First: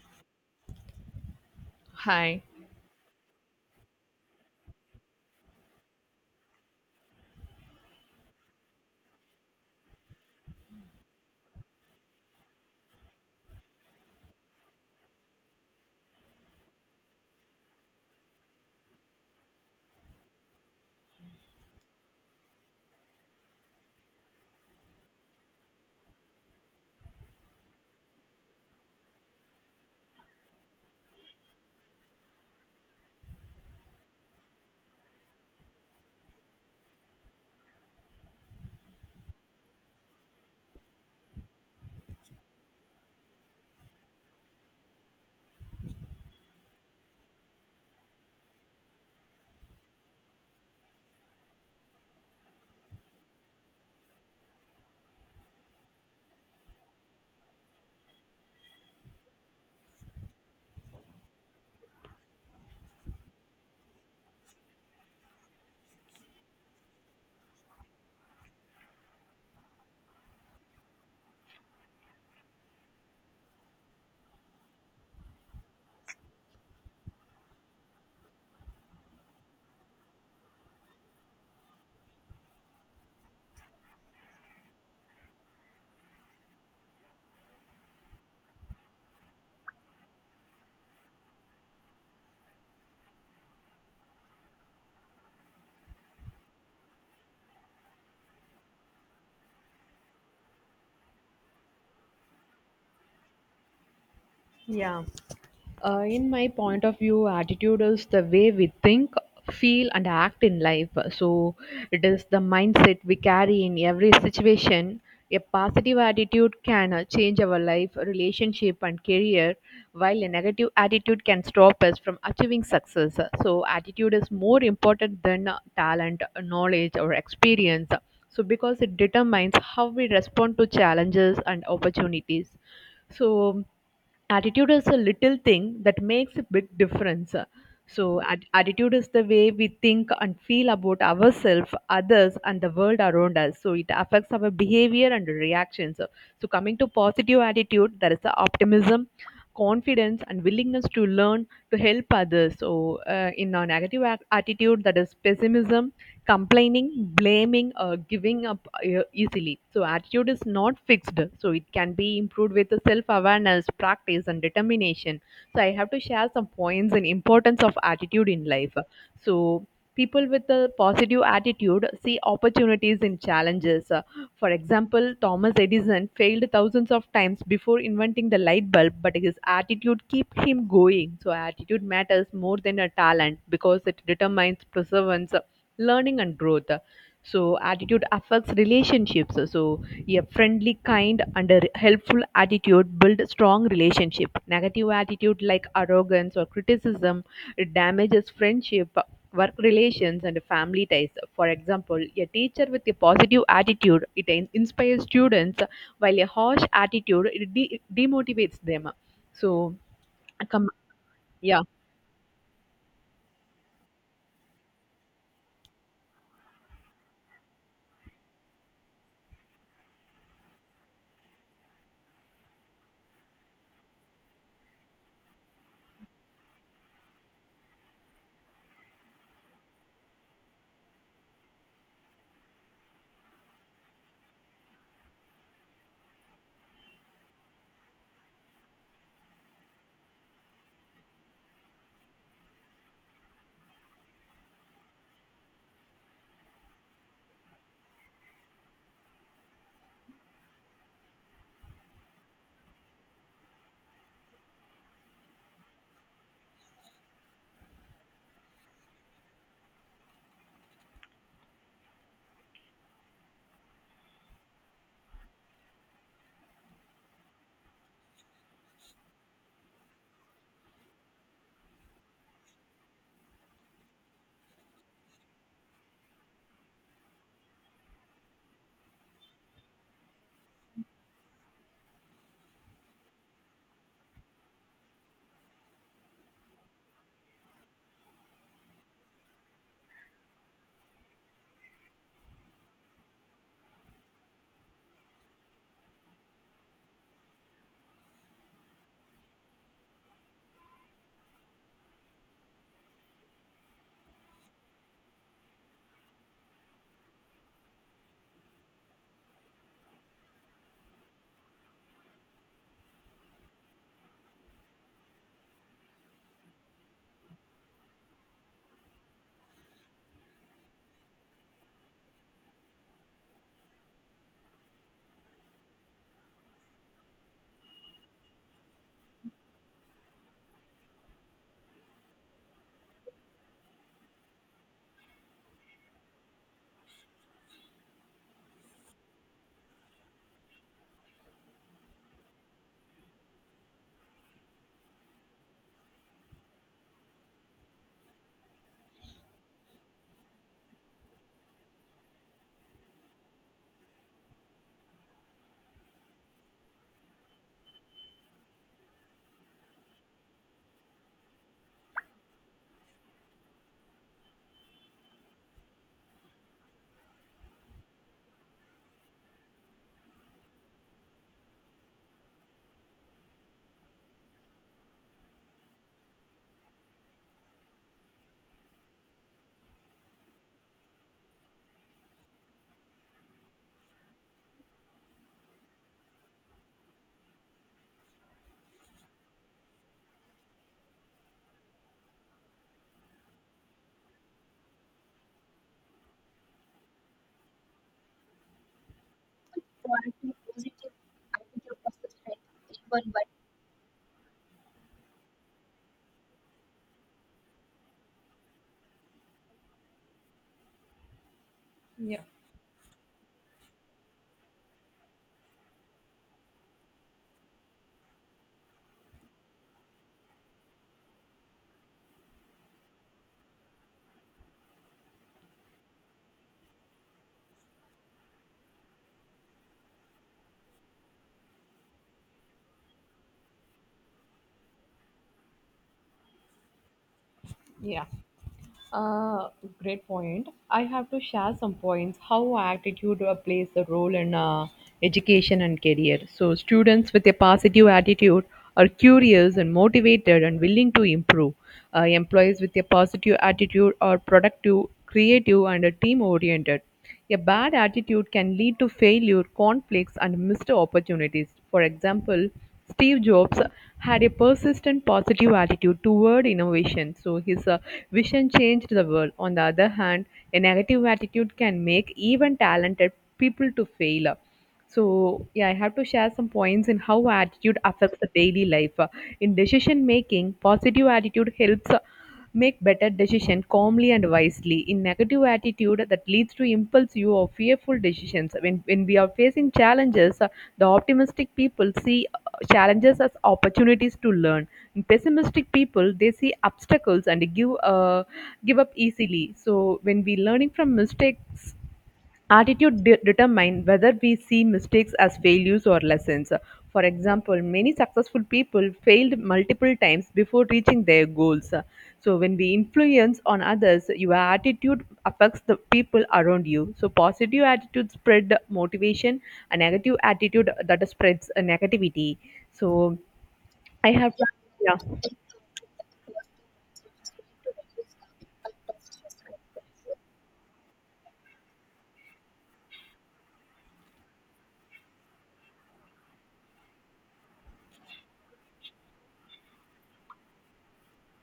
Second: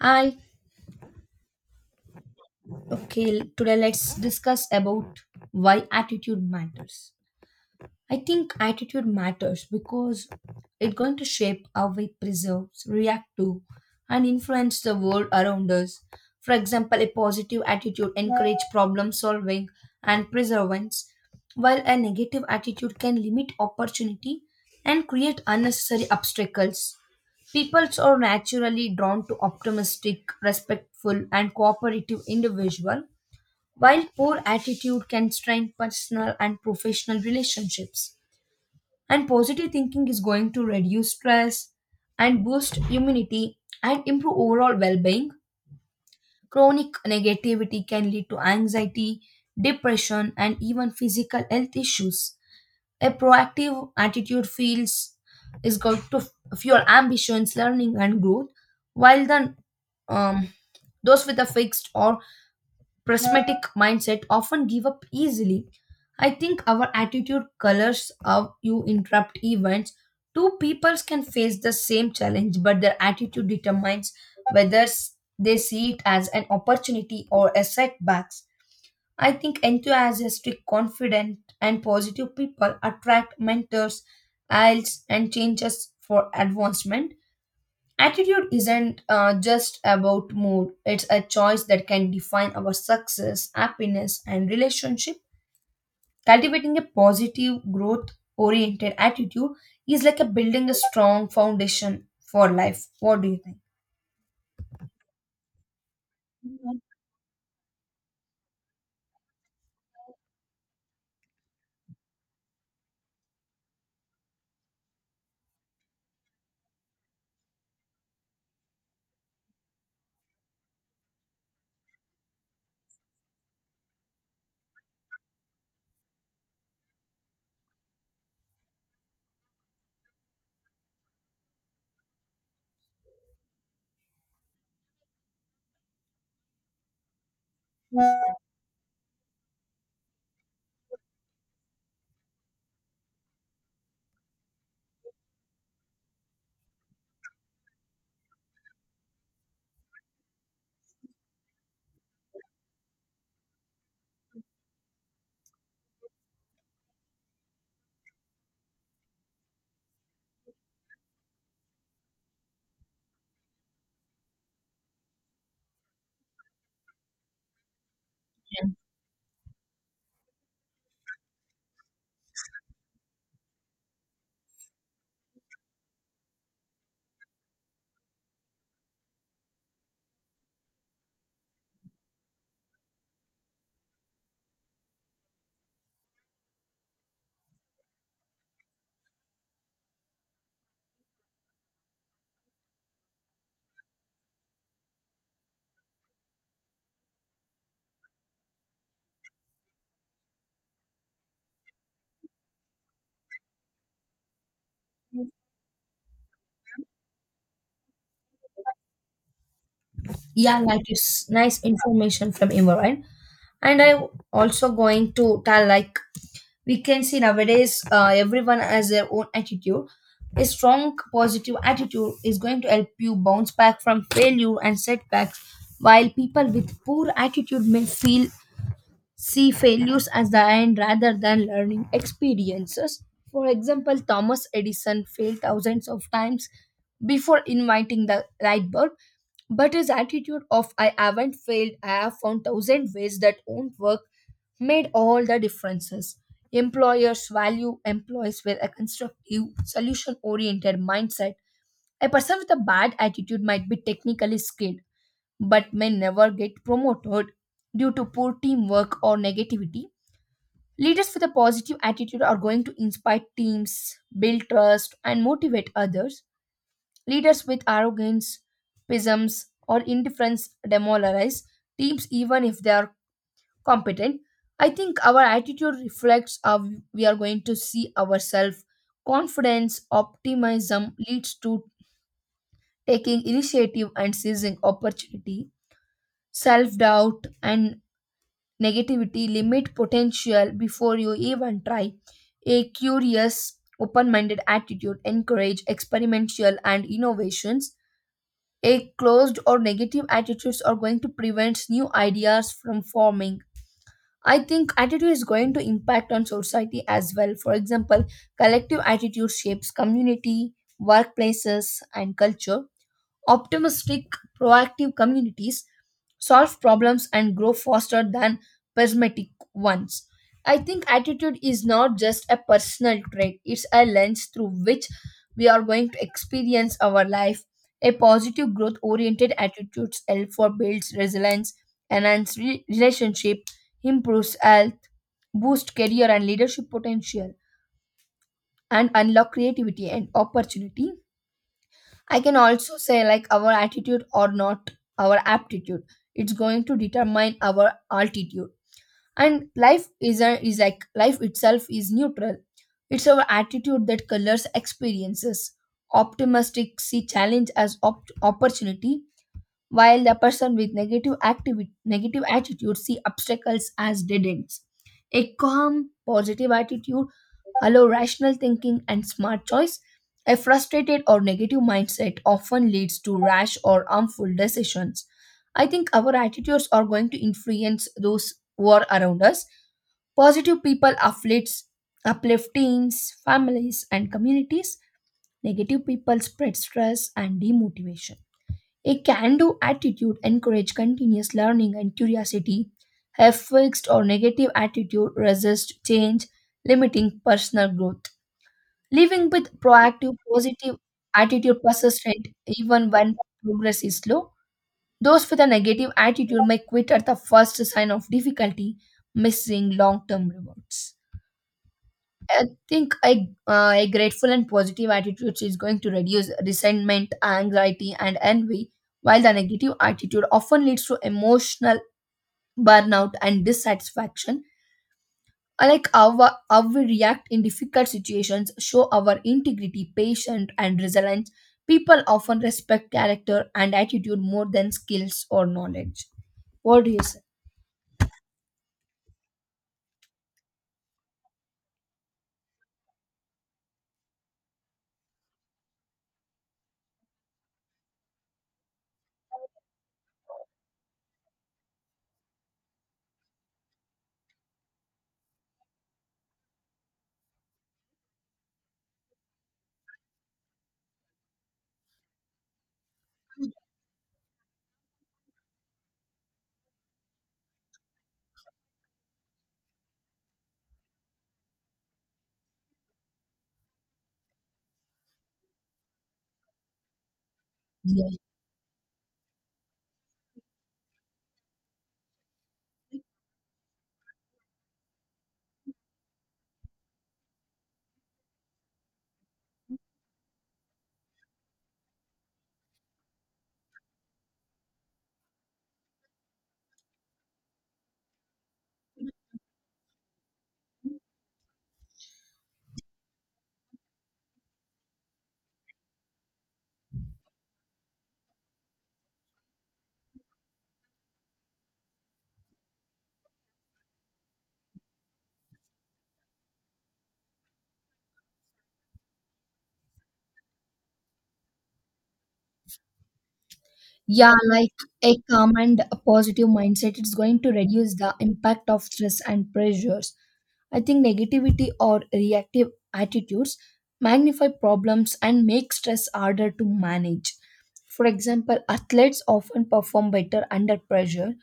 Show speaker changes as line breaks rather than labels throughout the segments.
Hi.
Hi.
Okay, today let's discuss about why attitude matters. I think attitude matters because it's going to shape how we preserve, react to, and influence the world around us. For example, a positive attitude encourages problem solving and perseverance, while a negative attitude can limit opportunity and create unnecessary obstacles. Peoples are naturally drawn to optimistic, respectful, and cooperative individual, while poor attitude can strain personal and professional relationships. And positive thinking is going to reduce stress and boost immunity and improve overall well being. Chronic negativity can lead to anxiety, depression, and even physical health issues. A proactive attitude feels is going to fuel ambitions, learning, and growth, while the um, those with a fixed or prismatic mindset often give up easily. I think our attitude colors how you interrupt events. Two peoples can face the same challenge, but their attitude determines whether they see it as an opportunity or a setback. I think enthusiastic, confident, and positive people attract mentors, allies, and changes for advancement. Attitude isn't just about mood, it's a choice that can define our success, happiness, and relationship. Cultivating a positive, growth oriented attitude is like a building a strong foundation for life. What do you think?
Yeah. In my point of view, attitude is the way we think, feel, and act in life. So, it is the mindset we carry in every situation. A positive attitude can change our life, relationship, and career, while a negative attitude can stop us from achieving success. So, attitude is more important than talent, knowledge, or experience, So, because it determines how we respond to challenges and opportunities. So, attitude is a little thing that makes a big difference. So attitude is the way we think and feel about ourselves, others, and the world around us, so it affects our behavior and reactions. So, coming to positive attitude, there is the optimism, confidence, and willingness to learn to help others. So in our negative attitude, that is pessimism, complaining, blaming, giving up easily. So, attitude is not fixed. So, it can be improved with self awareness, practice, and determination. So, I have to share some points and importance of attitude in life. So, people with a positive attitude see opportunities in challenges. For example, Thomas Edison failed thousands of times before inventing the light bulb, but his attitude kept him going. So, attitude matters more than a talent because it determines perseverance, learning, and growth. So attitude affects relationships. So a friendly, kind, and a helpful attitude build strong relationship. Negative attitude like arrogance or criticism, it damages friendship, work relations, and family ties. For example, a teacher with a positive attitude, it inspires students, while a harsh attitude, it demotivates them. So
Yeah,
come,
like it's nice
yeah,
information from Imran. And I also going to tell like we can see nowadays everyone has their own attitude. A strong positive attitude is going to help you bounce back from failure and setbacks, while people with poor attitude may feel see failures as the end rather than learning experiences. For example, Thomas Edison failed thousands of times before inventing the light bulb, but his attitude of I haven't failed, I have found thousand ways that won't work made all the differences. Employers value employees with a constructive, solution oriented mindset. A person with a bad attitude might be technically skilled, but may never get promoted due to poor teamwork or negativity. Leaders with a positive attitude are going to inspire teams, build trust, and motivate others. Leaders with arrogance, pessimism, or indifference demoralize teams even if they are competent. I think our attitude reflects how we are going to see ourselves. Confidence, optimism leads to taking initiative and seizing opportunity. Self doubt and negativity, limit potential before you even try. A curious, open minded attitude, encourage experimental and innovations. A closed or negative attitudes are going to prevent new ideas from forming. I think attitude is going to impact on society as well. For example, collective attitude shapes community, workplaces, and culture. Optimistic, proactive communities solve problems and grow faster than pessimistic ones. I think attitude is not just a personal trait, it's a lens through which we are going to experience our life. A positive growth oriented attitude helps for builds resilience, enhance relationship, improves health, boost career and leadership potential, and unlock creativity and opportunity. I can also say like our attitude or not our aptitude. It's going to determine our altitude. And life is a, is like life itself is neutral. It's our attitude that colors experiences. Optimistic see challenge as opportunity, while the person with negative activity negative attitude see obstacles as dead ends. A calm positive attitude allow rational thinking and smart choice. A frustrated or negative mindset often leads to rash or harmful decisions. I think our attitudes are going to influence those who are around us. Positive people uplifts uplift teams, families and communities. Negative people spread stress and demotivation. A can do attitude encourages continuous learning and curiosity. A fixed or negative attitude resists change, limiting personal growth. Living with proactive, positive attitude persistent even when progress is slow. Those with a negative attitude may quit at the first sign of difficulty, missing long term rewards. A grateful and positive attitude is going to reduce resentment, anxiety, and envy, while the negative attitude often leads to emotional burnout and dissatisfaction. I Like how we react in difficult situations, show our integrity, patience, and resilience. People often respect character and attitude more than skills or knowledge. What do you say?
yeah. Uh, Great point. I have to share some points how attitude plays a role in education and career. So, students with a positive attitude are curious and motivated and willing to improve. Employees with a positive attitude are productive, creative, and team oriented. A bad attitude can lead to failure, conflicts, and missed opportunities. For example, Steve Jobs had a persistent positive attitude toward innovation, so his vision changed the world. On the other hand, a negative attitude can make even talented people to fail. So, yeah, I have to share some points in how attitude
Yeah.
affects the daily life. In decision making, positive attitude helps make better decision calmly and wisely. In negative attitude, that leads to impulsive or fearful decisions. When we are facing challenges, the optimistic people see challenges as opportunities to learn. In pessimistic people, they see obstacles and give give up easily. So, when we learning from mistakes, attitude determines whether we see mistakes as failures or lessons. For example, many successful people failed multiple times before reaching their goals. So, when we influence on others, your attitude affects the people around you. So, positive attitude spread motivation, a negative attitude that spreads negativity. So, I have,
Yeah, like
yeah,
a calm and a positive mindset, it's going to reduce the impact of stress and pressures. I think negativity or reactive attitudes magnify problems and make stress harder to manage. For example, athletes often perform better under pressure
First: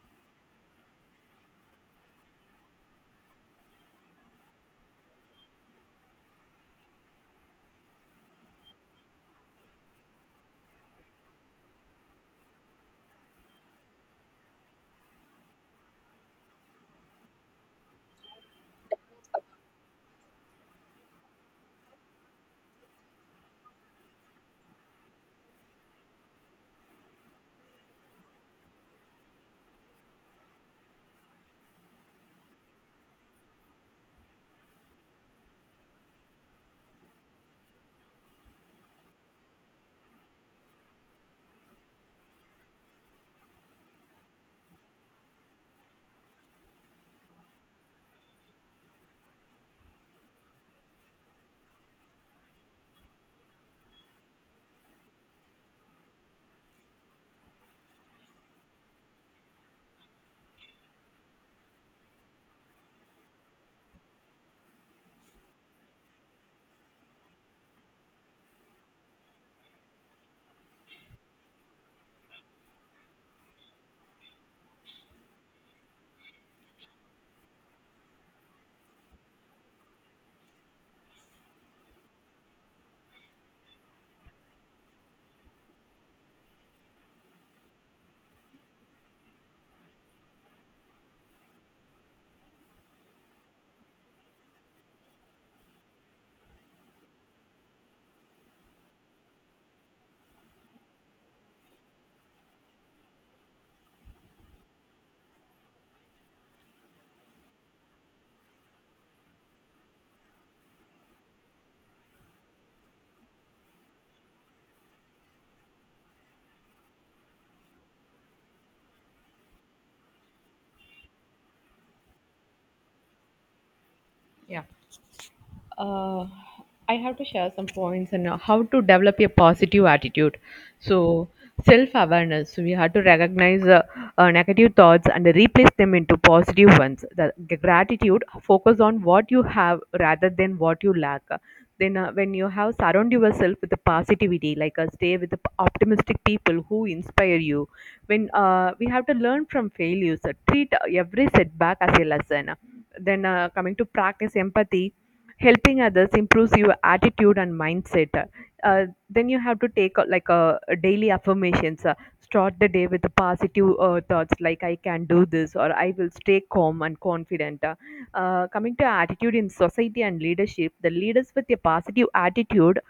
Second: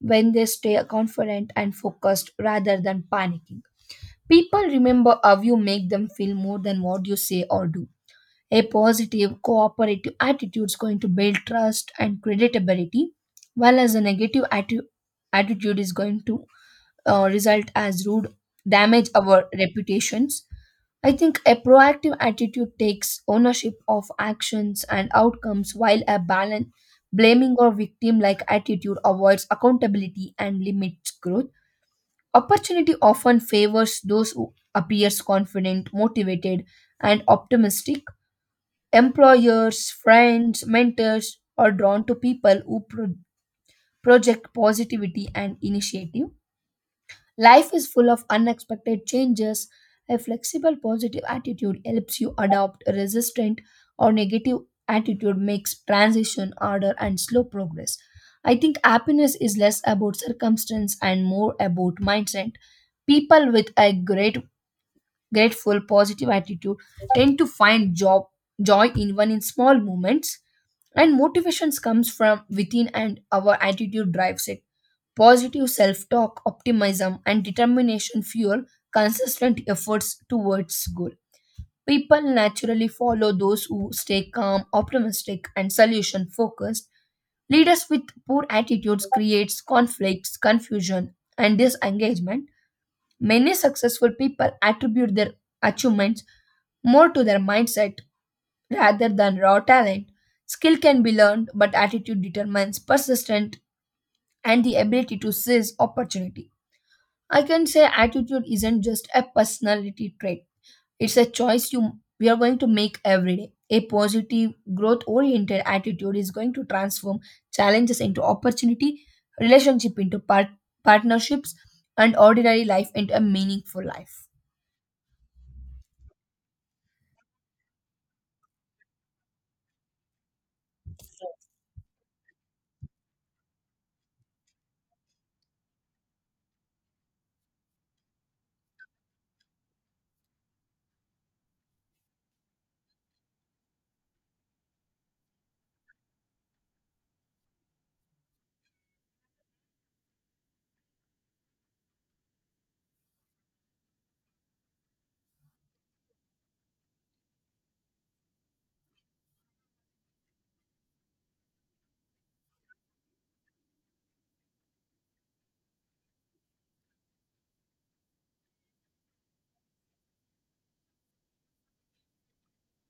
when they stay confident and focused rather than panicking. People remember how you make them feel more than what you say or do. A positive, cooperative attitude is going to build trust and creditability, while as a negative attitude is going to result as rude, damage our reputations. I think a proactive attitude takes ownership of actions and outcomes, while a balance blaming or victim-like attitude avoids accountability and limits growth. Opportunity often favors those who appears confident, motivated, and optimistic. Employers, friends, mentors are drawn to people who project positivity and initiative. Life is full of unexpected changes. A flexible positive attitude helps you adopt a resistant or negative attitude makes transition harder and slow progress. I think happiness is less about circumstance and more about mindset. People with a great grateful positive attitude tend to find job joy even in small moments. And motivations comes from within, and our attitude drives it. Positive self-talk, optimism and determination fuel consistent efforts towards goal. People naturally follow those who stay calm, optimistic and solution focused. Leaders with poor attitudes creates conflicts, confusion and disengagement. Many successful people attribute their achievements more to their mindset rather than raw talent. Skill can be learned, but attitude determines persistence and the ability to seize opportunity. I can say attitude isn't just a personality trait. It's a choice you we are going to make every day. A positive, growth oriented attitude is going to transform challenges into opportunity, relationship into partnerships, and ordinary life into a meaningful life.
yeah. uh, I have to share some points on how to develop a positive attitude. So, self awareness. So, we have to recognize negative thoughts and replace them into positive ones. The gratitude, focus on what you have rather than what you lack. Then, when you have surround yourself with the positivity, like stay with the optimistic people who inspire you. When we have to learn from failures, treat every setback as a lesson. Then, coming to practice empathy, helping others improves your attitude and mindset. Then you have to take like a daily affirmations. Start the day with the positive thoughts like I can do this or I will stay calm and confident. Coming to attitude in society and leadership, the leaders with a positive attitude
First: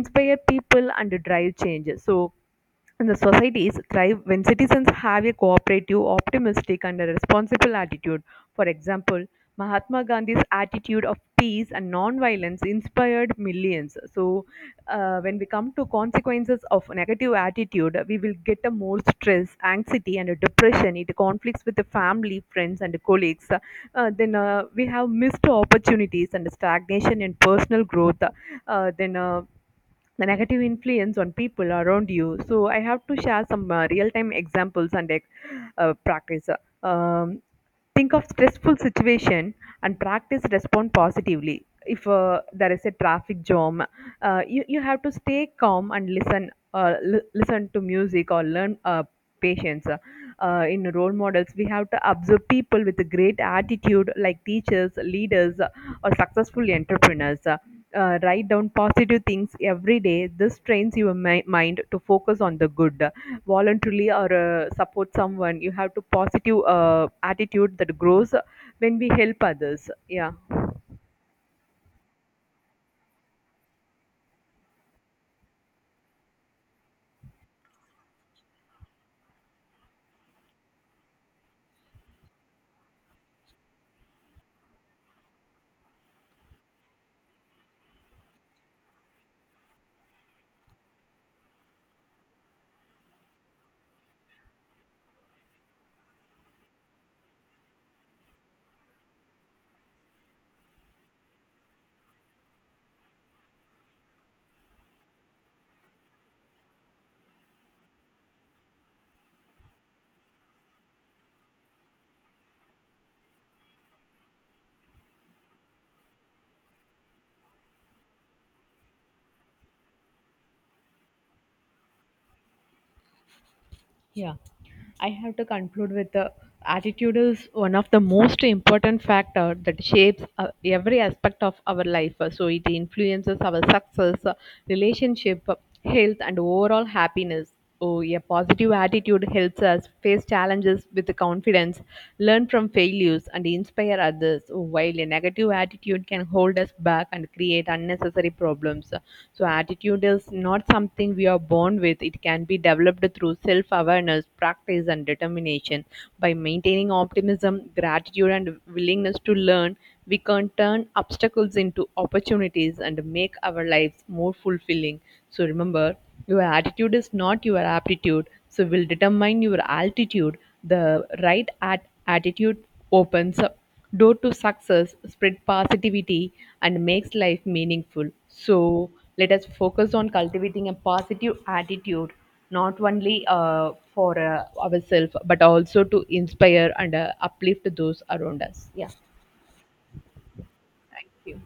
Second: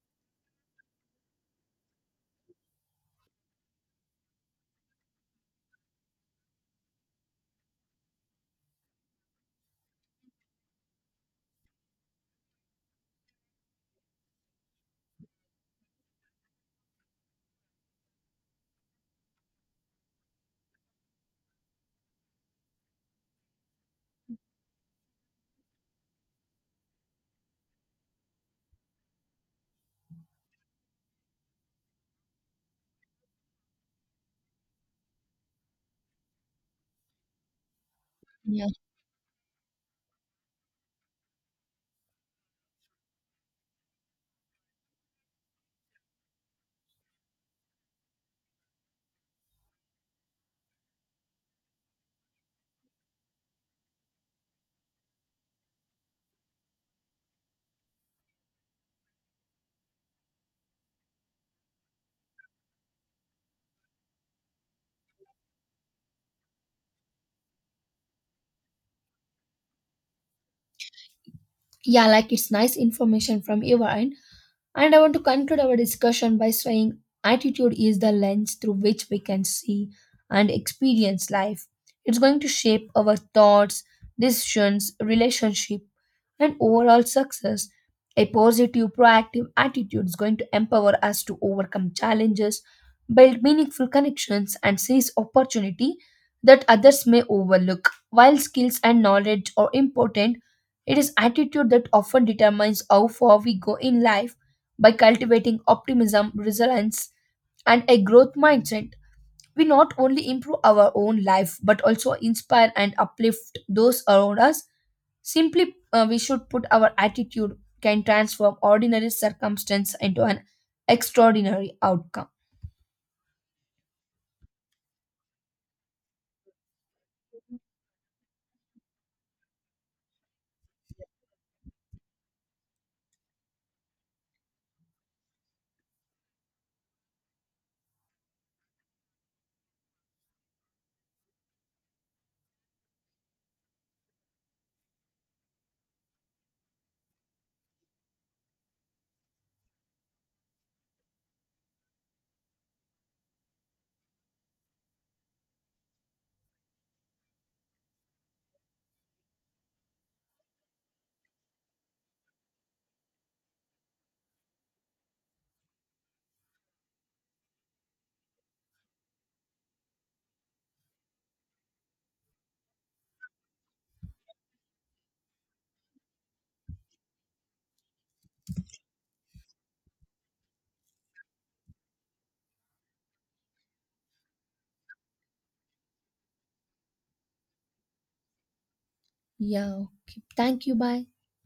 inspire people and drive change, so and the societies thrive when citizens have a cooperative, optimistic, and a responsible attitude. For example, Mahatma Gandhi's attitude of peace and non-violence inspired millions. So, when we come to consequences of negative attitude, we will get a more stress, anxiety, and a depression. It conflicts with the family, friends, and colleagues. Then We have missed opportunities and stagnation in personal growth. Uh, then uh, the negative influence on people around you. So I have to share some real-time examples and practice. Um, think of
Yeah.
stressful situation and practice respond positively. If there is a traffic jam, you have to stay calm and listen. Listen to music or learn patience. In role models, we have to observe people with a great attitude, like teachers, leaders, or successful entrepreneurs. Write down positive things every day. This trains your mind to focus on the good. Voluntarily or support someone, you have to positive attitude that grows when we help others. Yeah.
Yeah, like it's nice information from your end. And I want to conclude our discussion by saying attitude is the lens through which we can see and experience life. It's going to shape our thoughts, decisions, relationship, and overall success. A positive, proactive attitude is going to empower us to overcome challenges, build meaningful connections, and seize opportunity that others may overlook. While skills and knowledge are important, it is attitude that often determines how far we go in life. By cultivating optimism, resilience, and a growth mindset, we not only improve our own life but also inspire and uplift those around us. Simply, we should put our attitude can transform ordinary circumstance into an extraordinary outcome.
Yeah, I have to conclude with the attitude is one of the most important factor that shapes every aspect of our life. So it influences our success, relationship, health, and overall happiness. Oh, a positive attitude helps us face challenges with confidence, learn from failures, and inspire others, while a negative attitude can hold us back and create unnecessary problems. So, attitude is not something we are born with, it can be developed through self awareness, practice, and determination. By maintaining optimism, gratitude, and willingness to learn, we can turn obstacles into opportunities and make our lives more fulfilling. So, remember, your attitude is not your aptitude, so will determine your altitude. The right attitude opens up door to success, spread positivity, and makes life meaningful. So let us focus on cultivating a positive attitude, not only for ourselves, but also to inspire and uplift those around us.
Yeah. Okay. Thank you. Bye.
Thank you.